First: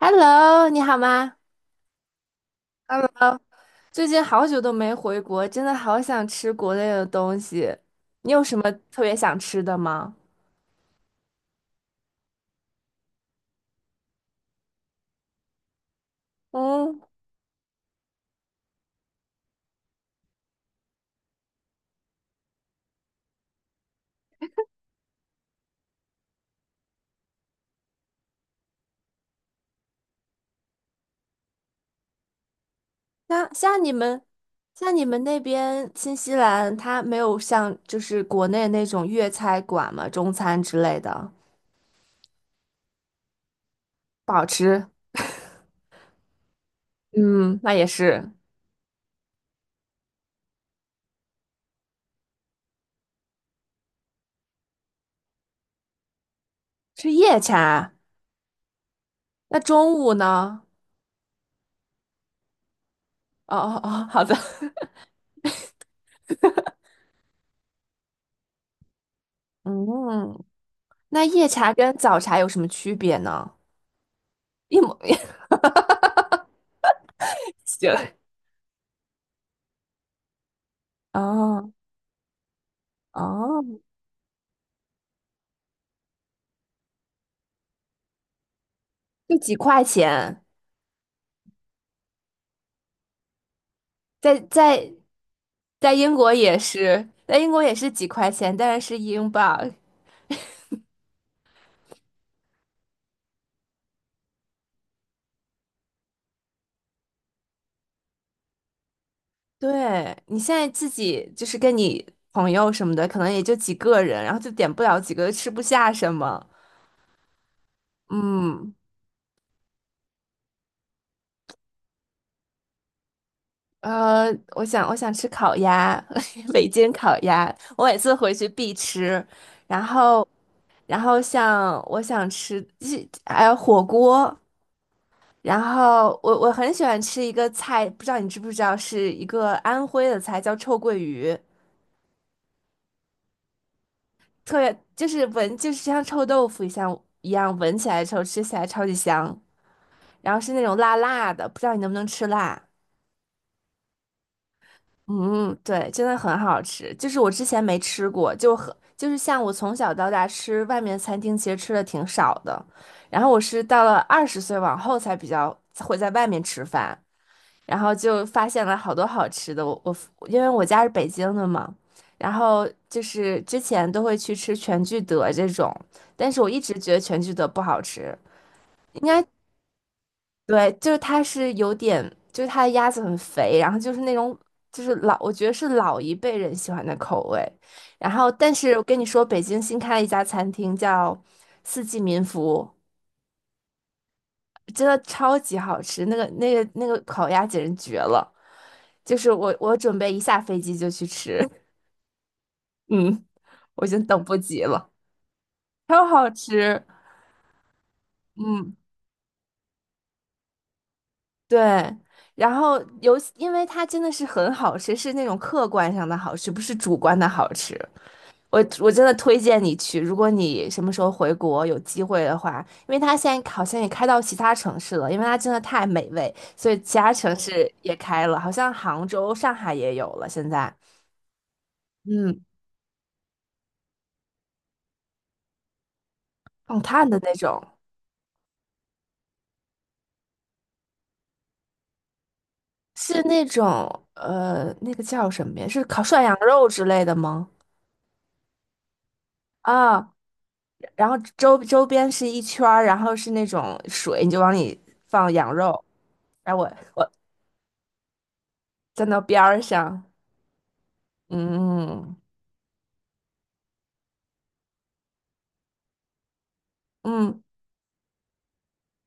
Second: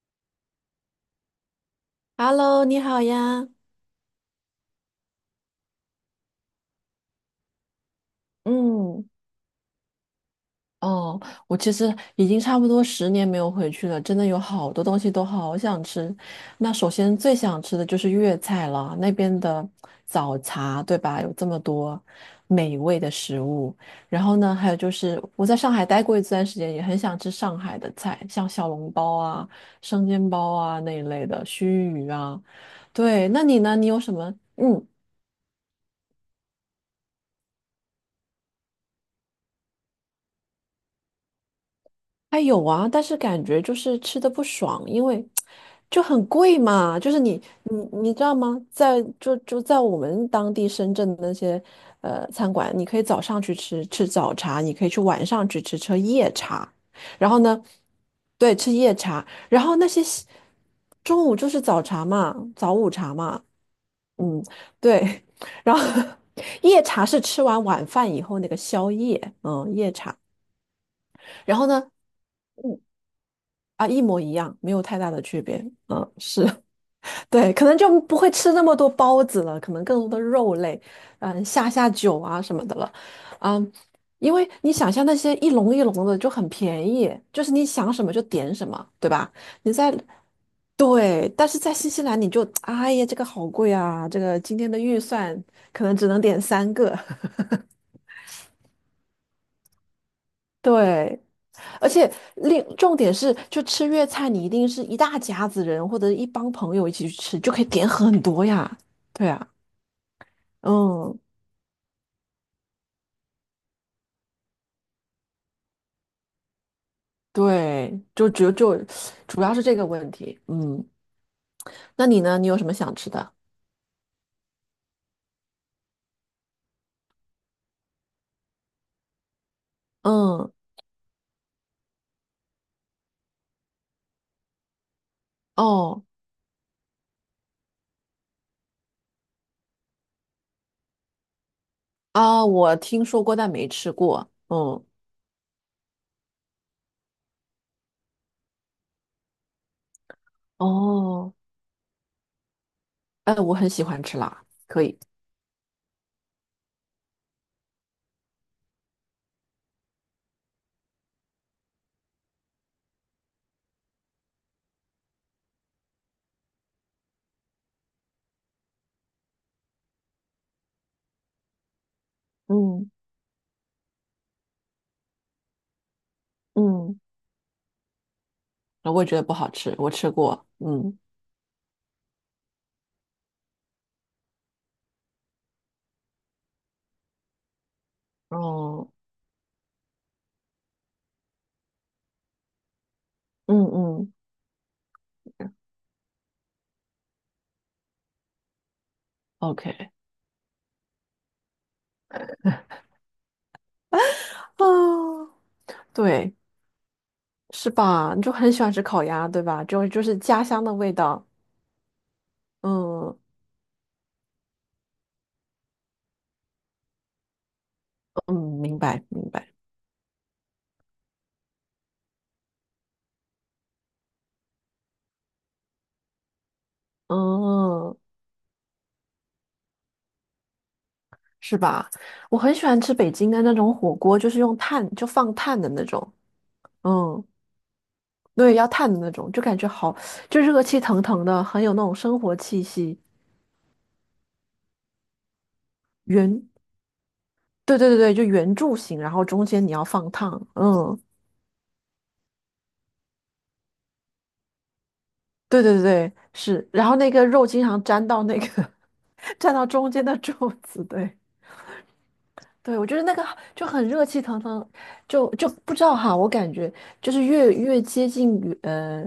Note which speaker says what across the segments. Speaker 1: Hello，你好吗？
Speaker 2: Hello，你好
Speaker 1: Hello，
Speaker 2: 呀。
Speaker 1: 最近好久都没回国，真的好想吃国内的东西。你有什么特
Speaker 2: 嗯，
Speaker 1: 别想吃的吗？
Speaker 2: 哦，我其实已经差不多10年没有回去了，真的有好多东西都好想吃。那首
Speaker 1: 嗯，
Speaker 2: 先最想吃的就是粤菜了，那边的早茶，对吧？有这么多美味的食物。然后呢，还有就是我在上海待过一段时间，也很想吃上海的菜，像小笼包啊、生煎包啊那一类的，须鱼啊。对，那
Speaker 1: 像
Speaker 2: 你呢？
Speaker 1: 像
Speaker 2: 你
Speaker 1: 你
Speaker 2: 有什
Speaker 1: 们，
Speaker 2: 么？嗯。
Speaker 1: 像你们那边新西兰，它没有像就是国内那种粤菜馆嘛，中餐之类的，
Speaker 2: 还有啊，但是感觉就是吃的
Speaker 1: 不
Speaker 2: 不
Speaker 1: 好
Speaker 2: 爽，
Speaker 1: 吃。
Speaker 2: 因为就很贵嘛。就是你
Speaker 1: 嗯，那
Speaker 2: 你
Speaker 1: 也
Speaker 2: 你知
Speaker 1: 是
Speaker 2: 道吗？在就就在我们当地深圳的那些餐馆，你可以早上去吃吃早茶，你可以晚上去吃吃夜茶，
Speaker 1: 吃
Speaker 2: 然
Speaker 1: 夜
Speaker 2: 后呢，
Speaker 1: 茶。
Speaker 2: 对，吃夜茶，
Speaker 1: 那
Speaker 2: 然后那
Speaker 1: 中
Speaker 2: 些
Speaker 1: 午
Speaker 2: 西
Speaker 1: 呢？
Speaker 2: 中午就是早茶嘛，早午茶嘛，
Speaker 1: 哦哦哦，好的。
Speaker 2: 嗯，对，然后夜茶是吃完晚饭以后那个宵夜，夜茶，
Speaker 1: 嗯，那夜
Speaker 2: 然后
Speaker 1: 茶
Speaker 2: 呢？
Speaker 1: 跟早茶有什么
Speaker 2: 嗯。
Speaker 1: 区别呢？
Speaker 2: 啊，一模一样，没
Speaker 1: 一
Speaker 2: 有
Speaker 1: 模
Speaker 2: 太 大
Speaker 1: 一。
Speaker 2: 的区别。嗯，是 对，可能
Speaker 1: 行。
Speaker 2: 就不 会吃那么多包子了，可能更多的肉类，嗯，下
Speaker 1: 哦
Speaker 2: 下酒啊什么的了。
Speaker 1: 哦，
Speaker 2: 嗯，因为你想象那些一笼一笼的就很便宜，就是你想什么就点什么，对吧？
Speaker 1: 就几
Speaker 2: 你
Speaker 1: 块
Speaker 2: 在
Speaker 1: 钱，
Speaker 2: 对，但是在新西兰你就哎呀，这个好贵啊，这
Speaker 1: 在
Speaker 2: 个今天的
Speaker 1: 在
Speaker 2: 预算可能只能点三个。
Speaker 1: 在 英国也是几块钱，但是是英镑。
Speaker 2: 对，而且另重点是，就吃粤菜，你一定是一大家子人或者一帮朋友一起去吃，就可以点很多呀。对啊，
Speaker 1: 对，你现在自
Speaker 2: 嗯，
Speaker 1: 己就是跟你朋友什么的，可能也就几个人，然后就点不了几个，吃不下什么。
Speaker 2: 对，就只有
Speaker 1: 嗯，
Speaker 2: 就主要是这个问题。嗯，那你呢？你有什么想吃的？
Speaker 1: 呃，我想吃烤鸭，北京烤鸭，我每次回去必吃。然后，
Speaker 2: 嗯，
Speaker 1: 然后像我想吃，还有火锅，然
Speaker 2: 哦
Speaker 1: 后我很喜欢吃一个菜，不知道你知不知道，是一个安徽的菜，叫臭鳜鱼，
Speaker 2: 啊，我听说过，但没吃过。
Speaker 1: 特别
Speaker 2: 嗯，
Speaker 1: 就是闻就是像臭豆腐一样，闻起来臭，吃起来超级香，然后是那种辣
Speaker 2: 哦，
Speaker 1: 辣的，不知道你能不能吃辣？
Speaker 2: 哎，我很喜欢吃辣，可以。
Speaker 1: 嗯，对，真的很好吃，就是我之前没吃过，就很就是像我从小到大吃外面餐厅，其实吃的挺少的，然后我是到了20岁往后才比较会在外面吃饭。然后就发现了好多好吃的。因为我家是北京的嘛，然后
Speaker 2: 嗯
Speaker 1: 就是之前都会去吃全聚德这种，但是我一直觉得
Speaker 2: 嗯，
Speaker 1: 全聚德不好吃，应
Speaker 2: 我也觉得
Speaker 1: 该
Speaker 2: 不好吃，我吃过。
Speaker 1: 对，就是
Speaker 2: 嗯，
Speaker 1: 它是有点，就是它的鸭子很肥，然后就是那种老，我觉得是老一辈人喜欢的口味。然后，但是我
Speaker 2: 哦，
Speaker 1: 跟你说，北京新开了一家餐厅叫四季民福，
Speaker 2: 嗯嗯
Speaker 1: 真的超级好吃，那个烤鸭简直绝了。就是我
Speaker 2: ，OK。
Speaker 1: 准备一下飞机就去吃，嗯，我已经等不及了，
Speaker 2: 啊，
Speaker 1: 超好
Speaker 2: 对，
Speaker 1: 吃，
Speaker 2: 是吧？你就很喜欢
Speaker 1: 嗯，
Speaker 2: 吃烤鸭，对吧？就就是家乡的味道。
Speaker 1: 对。然后尤
Speaker 2: 嗯
Speaker 1: 其因为它真的是很好吃，是那种客观上的好吃，不是主观的好吃。
Speaker 2: 嗯，
Speaker 1: 我
Speaker 2: 明
Speaker 1: 我
Speaker 2: 白
Speaker 1: 真的
Speaker 2: 明
Speaker 1: 推
Speaker 2: 白。
Speaker 1: 荐你去，如果你什么时候回国有机会的话，因为它现在好像也开到其他城市了，因为它真的太美味，所以其他城市也
Speaker 2: 嗯，
Speaker 1: 开了，好像杭州、上海也有了现在，
Speaker 2: 是吧？我
Speaker 1: 嗯，
Speaker 2: 很喜欢吃北京的那种火锅，就是用炭，就放炭的那种。
Speaker 1: 放炭的
Speaker 2: 嗯，
Speaker 1: 那种。
Speaker 2: 对，要炭的那种，就感觉好，就热气腾腾的，很有那种生活气息。
Speaker 1: 是那种那个叫什么呀？是烤涮羊
Speaker 2: 圆，
Speaker 1: 肉之类的吗？
Speaker 2: 对对对对，就圆柱形，然后中间你要放
Speaker 1: 啊，
Speaker 2: 烫。嗯，
Speaker 1: 然后周边是一圈儿，然后是那种水，你就往里放羊
Speaker 2: 对对
Speaker 1: 肉。
Speaker 2: 对，
Speaker 1: 然后
Speaker 2: 是。
Speaker 1: 我
Speaker 2: 然后
Speaker 1: 我
Speaker 2: 那个肉经常粘到那个
Speaker 1: 站到 边
Speaker 2: 粘
Speaker 1: 儿
Speaker 2: 到中间
Speaker 1: 上，
Speaker 2: 的 柱子，对。
Speaker 1: 嗯
Speaker 2: 对，我觉得那个就很热气腾腾，就不知道哈，我感觉就是
Speaker 1: 嗯
Speaker 2: 越接近于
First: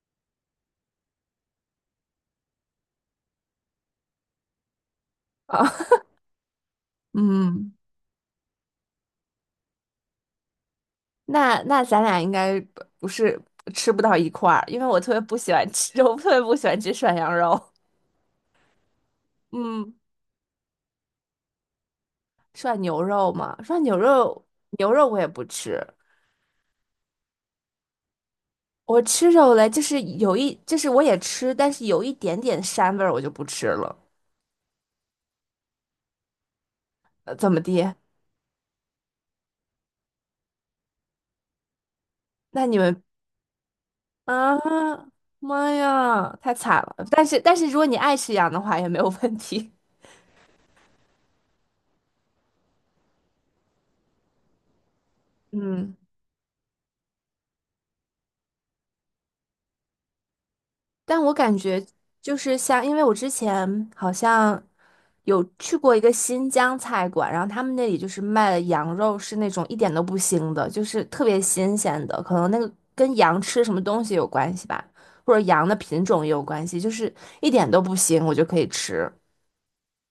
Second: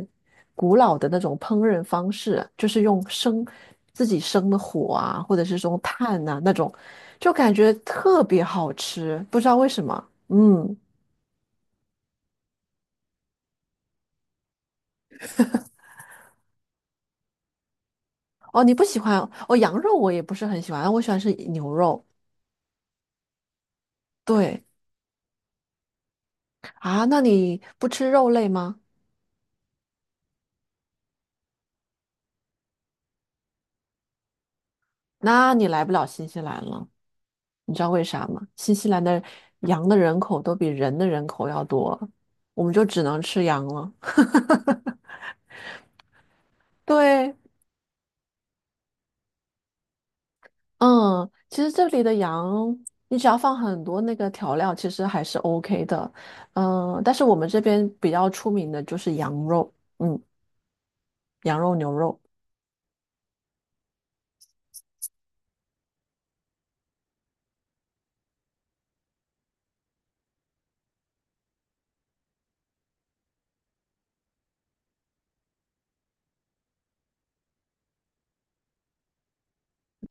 Speaker 2: 古老的那种烹饪方式，就是用自己生的火啊，或者是
Speaker 1: 啊
Speaker 2: 用炭呐、那种，就感觉
Speaker 1: 嗯，
Speaker 2: 特别好吃，不知道为什么。嗯，
Speaker 1: 那咱俩应该不是吃不到一块儿，因为我特别不喜欢吃，我特别不喜欢吃涮羊肉。
Speaker 2: 哦，你不喜欢哦，羊
Speaker 1: 嗯，
Speaker 2: 肉我也不是很喜欢，我喜欢吃牛肉。
Speaker 1: 涮牛肉嘛，涮牛肉
Speaker 2: 对
Speaker 1: 牛肉我也不吃，
Speaker 2: 啊，那你不吃肉类吗？
Speaker 1: 我吃肉嘞，就是有一，就是我也吃，但是有一点点膻味儿，我就不吃了。
Speaker 2: 那你来不了新西兰了。
Speaker 1: 怎么
Speaker 2: 你知道
Speaker 1: 的？
Speaker 2: 为啥吗？新西兰的羊的人口都比人的人口要多，我
Speaker 1: 那
Speaker 2: 们
Speaker 1: 你
Speaker 2: 就只
Speaker 1: 们
Speaker 2: 能吃羊了。
Speaker 1: 啊，妈呀，太惨了！但
Speaker 2: 对，
Speaker 1: 是但是，如果你爱吃羊的话，也没有问题。
Speaker 2: 嗯，其实这里的羊，你只要放很多那个调料，其实还是 OK
Speaker 1: 嗯。
Speaker 2: 的。嗯，但是我们这边比较出名的就是羊肉，嗯，
Speaker 1: 但我感
Speaker 2: 羊肉、
Speaker 1: 觉
Speaker 2: 牛肉。
Speaker 1: 就是像，因为我之前好像有去过一个新疆菜馆，然后他们那里就是卖的羊肉是那种一点都不腥的，就是特别新鲜的，可能那个跟羊吃什么东西有关系吧，或者羊的品种也有关系，就是一点都不腥，我就可以吃。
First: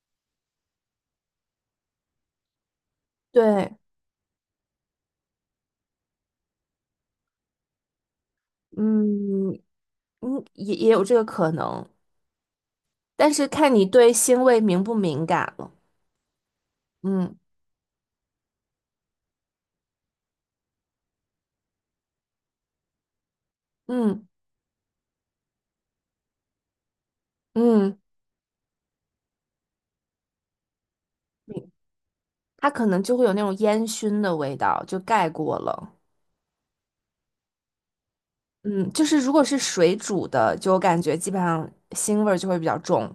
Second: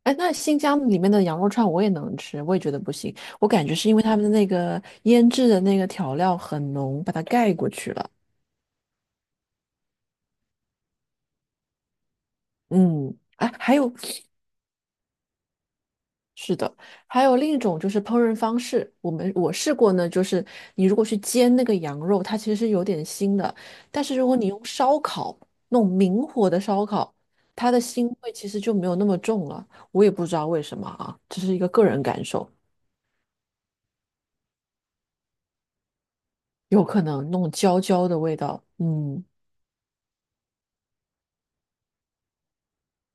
Speaker 2: 哎，那新疆里面的羊肉串我也能吃，我也觉得不行。我感觉
Speaker 1: 对，
Speaker 2: 是因为他们的那个腌制的那个调料很浓，把它盖过去了。
Speaker 1: 嗯嗯，也有这个可能，
Speaker 2: 嗯，
Speaker 1: 但是
Speaker 2: 哎，
Speaker 1: 看
Speaker 2: 还
Speaker 1: 你
Speaker 2: 有
Speaker 1: 对腥味敏不敏感了。
Speaker 2: 还
Speaker 1: 嗯
Speaker 2: 有另一种就是烹饪方式，我试过呢，就是你如果去煎那个羊肉，它其实是有点腥的，但是
Speaker 1: 嗯
Speaker 2: 如果你用烧烤，那种明火的烧烤，它的
Speaker 1: 嗯，
Speaker 2: 腥味其实就没有那么重了。我也不知道为什么啊，这是一个
Speaker 1: 明
Speaker 2: 个人感受，
Speaker 1: 它可能就会有那种烟熏的味道，就盖过了。
Speaker 2: 有可能那种焦焦的味道，
Speaker 1: 嗯，就是
Speaker 2: 嗯，
Speaker 1: 如果是水煮的，就我感觉基本上腥味儿就会比较重。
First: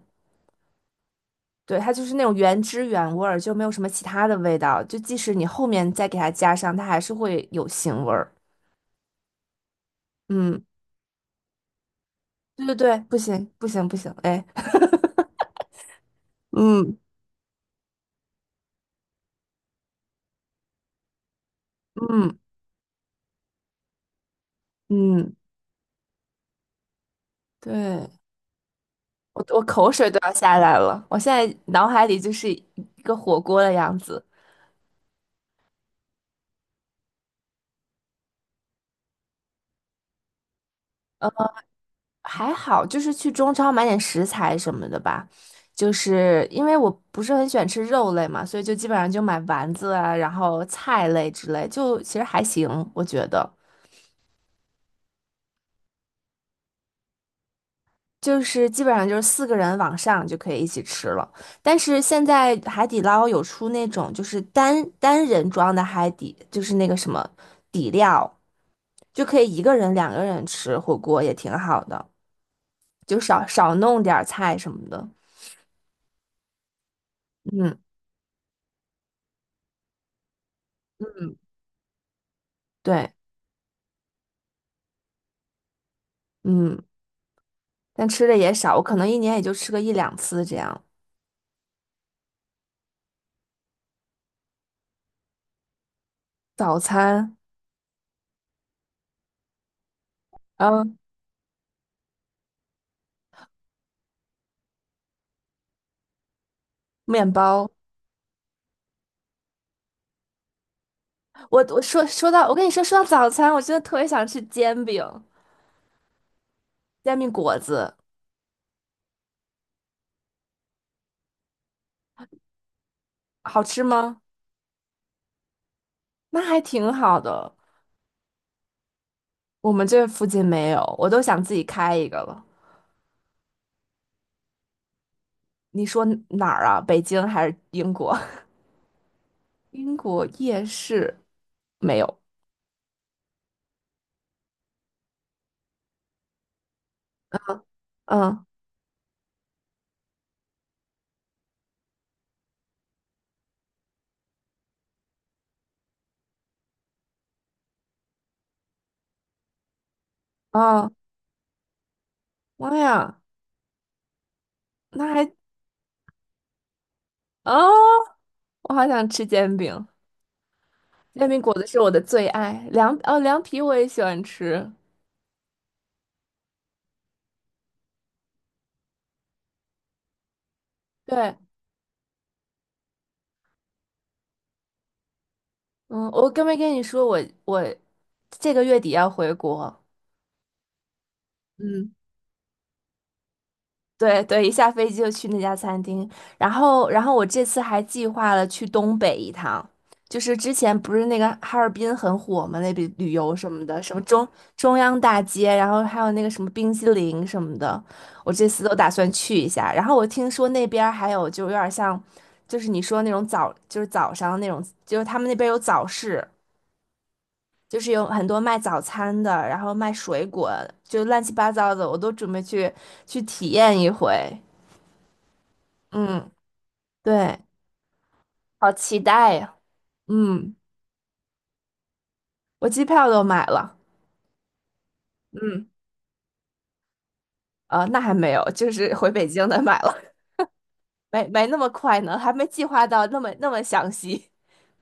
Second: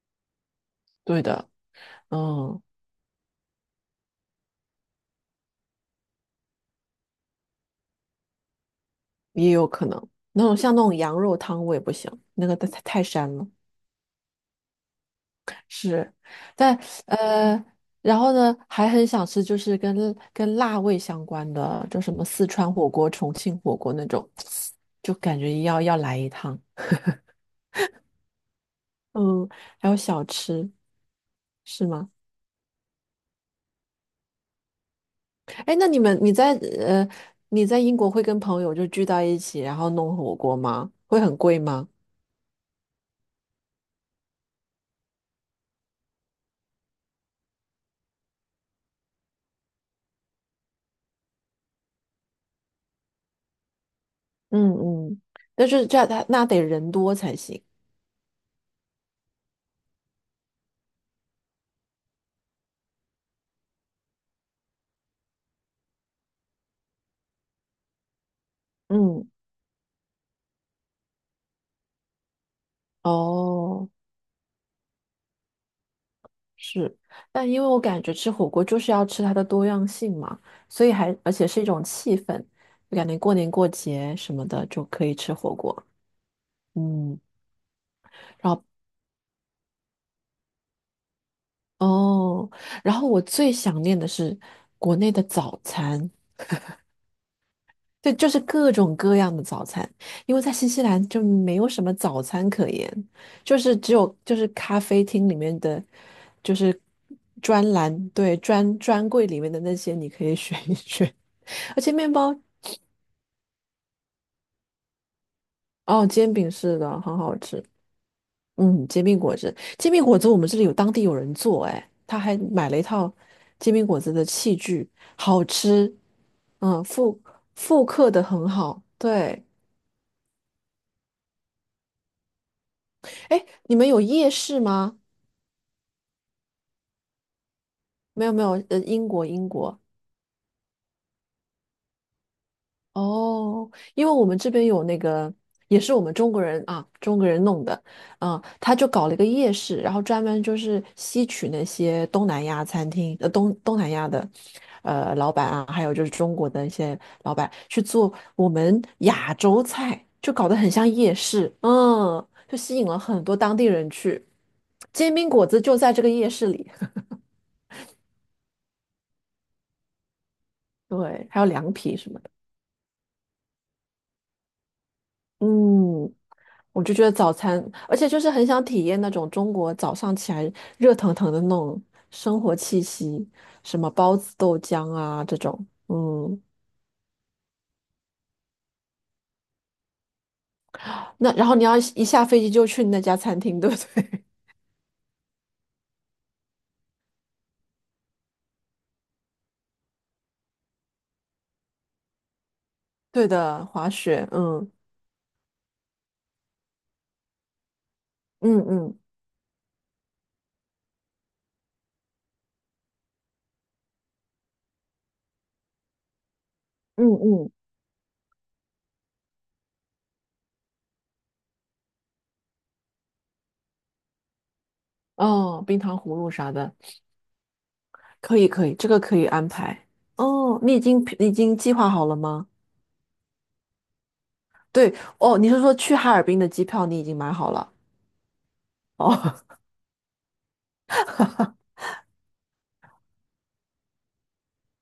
Speaker 2: 对的，
Speaker 1: 对，它就是那种原
Speaker 2: 嗯，
Speaker 1: 汁原味儿，就没有什么其他的味道。就即使你后面再给它加上，它还是会有腥味儿。
Speaker 2: 也有可能那种
Speaker 1: 嗯，
Speaker 2: 像那种羊肉汤我也不行，那个
Speaker 1: 对
Speaker 2: 太
Speaker 1: 对对，
Speaker 2: 太
Speaker 1: 不
Speaker 2: 膻了。
Speaker 1: 行不行不行，哎，
Speaker 2: 是，但
Speaker 1: 嗯
Speaker 2: 呃，然后呢，还很想吃就是跟跟辣味相关的，就什么
Speaker 1: 嗯
Speaker 2: 四川火锅、重庆火锅那种，就
Speaker 1: 嗯，
Speaker 2: 感觉要来一趟。
Speaker 1: 对，我
Speaker 2: 嗯，
Speaker 1: 我
Speaker 2: 还
Speaker 1: 口
Speaker 2: 有
Speaker 1: 水都
Speaker 2: 小
Speaker 1: 要下
Speaker 2: 吃
Speaker 1: 来了，我现在
Speaker 2: 是
Speaker 1: 脑海
Speaker 2: 吗？
Speaker 1: 里就是一个火锅的样子。
Speaker 2: 哎，那你们你在呃你在英国会跟朋友就聚到一起，然后弄火锅吗？会
Speaker 1: 嗯，
Speaker 2: 很贵吗？
Speaker 1: 还好，就是去中超买点食材什么的吧。就是因为我不是很喜欢吃肉类嘛，所以就基本上就买丸子啊，然后菜类之类，就其实还行，我觉得。
Speaker 2: 嗯嗯，但是这样他那得人多才行。
Speaker 1: 就是基本上就是4个人往上就可以一起吃了。但是现在海底捞有出那种就是单人装的海底，就是那个什么底料，就
Speaker 2: 嗯，
Speaker 1: 可以一个人、2个人吃火锅也挺好的，就少少
Speaker 2: 哦。
Speaker 1: 弄点儿菜什么的。
Speaker 2: 是，但因为
Speaker 1: 嗯
Speaker 2: 我感觉吃火锅就是要吃它的多样性嘛，所以还而
Speaker 1: 嗯，
Speaker 2: 且是一种气氛，就感
Speaker 1: 对，
Speaker 2: 觉过年过节什么的就可以吃火锅。
Speaker 1: 嗯。
Speaker 2: 嗯，
Speaker 1: 但吃的也
Speaker 2: 然后
Speaker 1: 少，我可能一年也就吃个一两次这样。
Speaker 2: 哦，然后我最想念的是国内的早餐，
Speaker 1: 早餐，
Speaker 2: 对，就是各种各样的早餐，因为在新西
Speaker 1: 嗯，
Speaker 2: 兰就没有什么早餐可言，就是只有就是咖啡厅里面的，就是
Speaker 1: 面包。
Speaker 2: 对，专柜里面的那些你可以选一选。而且面包
Speaker 1: 我跟你说到早餐，我真的特别想吃煎饼、
Speaker 2: 哦，煎饼是的，
Speaker 1: 煎
Speaker 2: 很
Speaker 1: 饼
Speaker 2: 好
Speaker 1: 果
Speaker 2: 吃。
Speaker 1: 子，
Speaker 2: 嗯，煎饼果子，煎饼果子我们这里有当地有人做，哎，他还买了一套
Speaker 1: 好
Speaker 2: 煎
Speaker 1: 吃
Speaker 2: 饼果子
Speaker 1: 吗？
Speaker 2: 的器具，好吃，
Speaker 1: 那还
Speaker 2: 嗯，
Speaker 1: 挺好
Speaker 2: 复
Speaker 1: 的，
Speaker 2: 复刻的很好。对，
Speaker 1: 我们这附近没有，我都想自己开一个了。
Speaker 2: 哎，你们有夜市吗？
Speaker 1: 你说哪儿啊？北京还是英国？
Speaker 2: 没有没有，英国英 国，
Speaker 1: 英国夜市没有。
Speaker 2: 哦，因为我们这边有那个，也是我们中国人啊，中国人弄的，嗯，
Speaker 1: 嗯，
Speaker 2: 他就搞了一个夜市，然后专门就是吸取那些东南亚餐厅，东南亚的，老板啊，还有就是中国的一些老板去做我们亚洲菜，就搞得很像
Speaker 1: 哦，
Speaker 2: 夜市，嗯，就吸
Speaker 1: 妈
Speaker 2: 引了
Speaker 1: 呀，
Speaker 2: 很多当地人去，
Speaker 1: 那
Speaker 2: 煎饼
Speaker 1: 还
Speaker 2: 果子就在这个夜市里，
Speaker 1: 啊，我好想吃煎饼。煎
Speaker 2: 对，还
Speaker 1: 饼
Speaker 2: 有
Speaker 1: 果子
Speaker 2: 凉
Speaker 1: 是我
Speaker 2: 皮
Speaker 1: 的
Speaker 2: 什么
Speaker 1: 最
Speaker 2: 的，
Speaker 1: 爱，凉皮我也喜欢吃。
Speaker 2: 嗯。我就觉得早餐，而且就是很想体验那种中国早上起来热腾腾
Speaker 1: 对，
Speaker 2: 的那种生活气息，什么包子、豆浆啊这种。
Speaker 1: 嗯，我
Speaker 2: 嗯，
Speaker 1: 跟没跟你说我我这个月底要回国，
Speaker 2: 那然后你要
Speaker 1: 嗯。
Speaker 2: 一下飞机就去那家餐厅，对不
Speaker 1: 对
Speaker 2: 对？
Speaker 1: 对，一下飞机就去那家餐厅，然后我这次还计划了去东北一趟，就是之前不是那个哈尔滨很火嘛，那边 旅
Speaker 2: 对
Speaker 1: 游什么
Speaker 2: 的，
Speaker 1: 的，
Speaker 2: 滑
Speaker 1: 什么
Speaker 2: 雪，嗯
Speaker 1: 中央大街，然后还有那个什么冰激凌什么的，我这
Speaker 2: 嗯
Speaker 1: 次都打
Speaker 2: 嗯
Speaker 1: 算去一下。然后我听说那边儿还有就有点像，就是你说那种就是早上那种，就是他们那边有早市，
Speaker 2: 嗯嗯，
Speaker 1: 就是有很多卖早餐的，然后卖水果，就乱七八糟的，我都准备去体验一回。
Speaker 2: 哦，冰糖葫芦
Speaker 1: 嗯，
Speaker 2: 啥的，
Speaker 1: 对，
Speaker 2: 可以可
Speaker 1: 好
Speaker 2: 以，这
Speaker 1: 期
Speaker 2: 个可以
Speaker 1: 待
Speaker 2: 安
Speaker 1: 呀！
Speaker 2: 排。
Speaker 1: 嗯，
Speaker 2: 哦，你已经计划好了吗？
Speaker 1: 我机票都买了，
Speaker 2: 对，哦，你是
Speaker 1: 嗯，
Speaker 2: 说去哈尔滨的机票你已经买好了？
Speaker 1: 那还没有，就是回北京
Speaker 2: 哦。
Speaker 1: 的买了，没那么快呢，还没计划到那么详细。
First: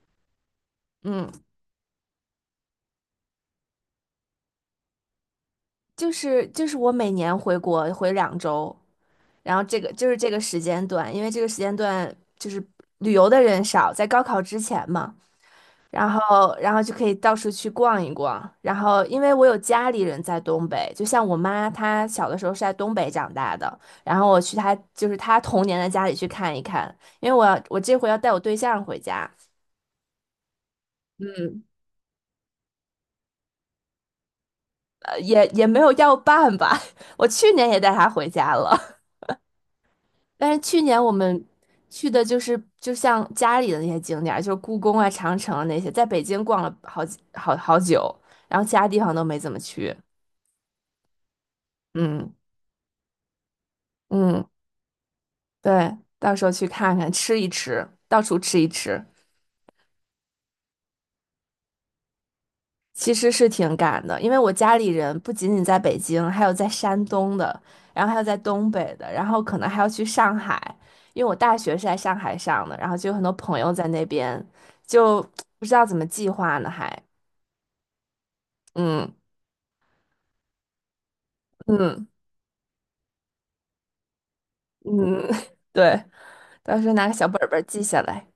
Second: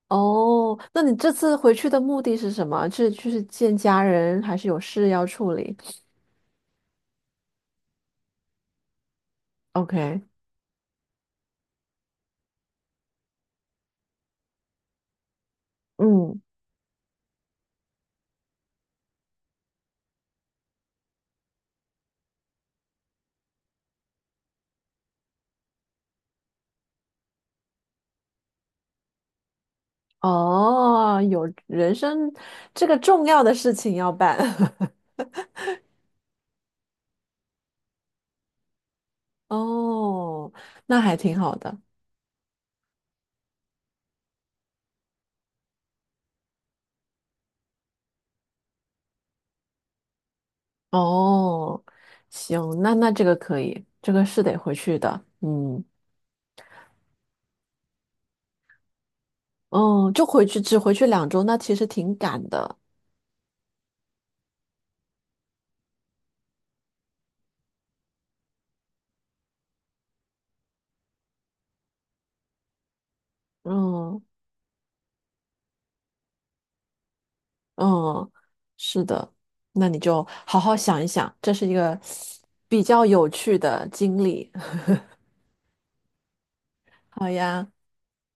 Speaker 2: 哦，那你
Speaker 1: 嗯，
Speaker 2: 这次回去的目的是什么？是就是见家人，还是有事要处理
Speaker 1: 就是我每年回国回2周，然后这个就是
Speaker 2: ？OK，
Speaker 1: 这个时间段，因为这个时间段就是旅游的人少，在高考之前嘛。然
Speaker 2: 嗯，
Speaker 1: 后，就可以到处去逛一逛。然后，因为我有家里人在东北，就像我妈，她小的时候是在东北长大的。然后我去她，就是她童年的家里去看一看。因为我这回要带我对象回家，
Speaker 2: 哦，有
Speaker 1: 嗯，
Speaker 2: 人生这个重要的事情要办。
Speaker 1: 也没有要办吧。我去年也带他回家了，但
Speaker 2: 哦，
Speaker 1: 是去
Speaker 2: 那
Speaker 1: 年我
Speaker 2: 还挺
Speaker 1: 们
Speaker 2: 好的。
Speaker 1: 去的就像家里的那些景点儿就是故宫啊、长城啊那些，在北京逛了好几好好久，然后其他地方都没怎么去。
Speaker 2: 哦，
Speaker 1: 嗯
Speaker 2: 行，那这个可以，这个是
Speaker 1: 嗯。
Speaker 2: 得回去的。嗯，
Speaker 1: 对，到时候去看看，吃一吃，到处吃一吃，
Speaker 2: 哦，就回去，只回去2周，那其实挺赶的。
Speaker 1: 其实是挺赶的，因为我家里人不仅仅在北京，还有在山东的，然后还有在东北的，然后可能还要去上海，因为我大学是在上海上的，然后就有很多朋友在那
Speaker 2: 嗯。
Speaker 1: 边，就不知道怎么计划呢，还，
Speaker 2: 嗯，是
Speaker 1: 嗯
Speaker 2: 的，那你就好好想一想，这是一个
Speaker 1: 嗯
Speaker 2: 比较有趣的经历。
Speaker 1: 嗯，对，到时候拿个小
Speaker 2: 好
Speaker 1: 本本儿
Speaker 2: 呀，
Speaker 1: 记下来，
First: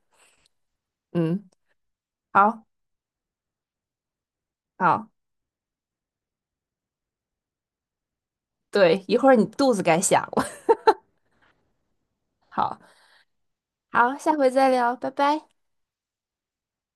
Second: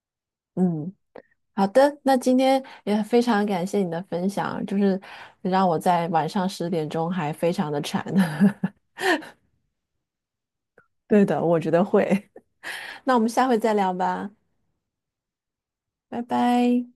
Speaker 2: 嗯，
Speaker 1: 嗯，
Speaker 2: 好的，那今天
Speaker 1: 好，
Speaker 2: 也非常感谢你的分享，就是
Speaker 1: 好，
Speaker 2: 让我在晚上10点钟还非常的馋。
Speaker 1: 对，一会儿你肚子该响了，
Speaker 2: 对的，我觉得会。
Speaker 1: 好，
Speaker 2: 那我们下回再聊
Speaker 1: 好，
Speaker 2: 吧，
Speaker 1: 下回再聊，拜拜。
Speaker 2: 拜拜。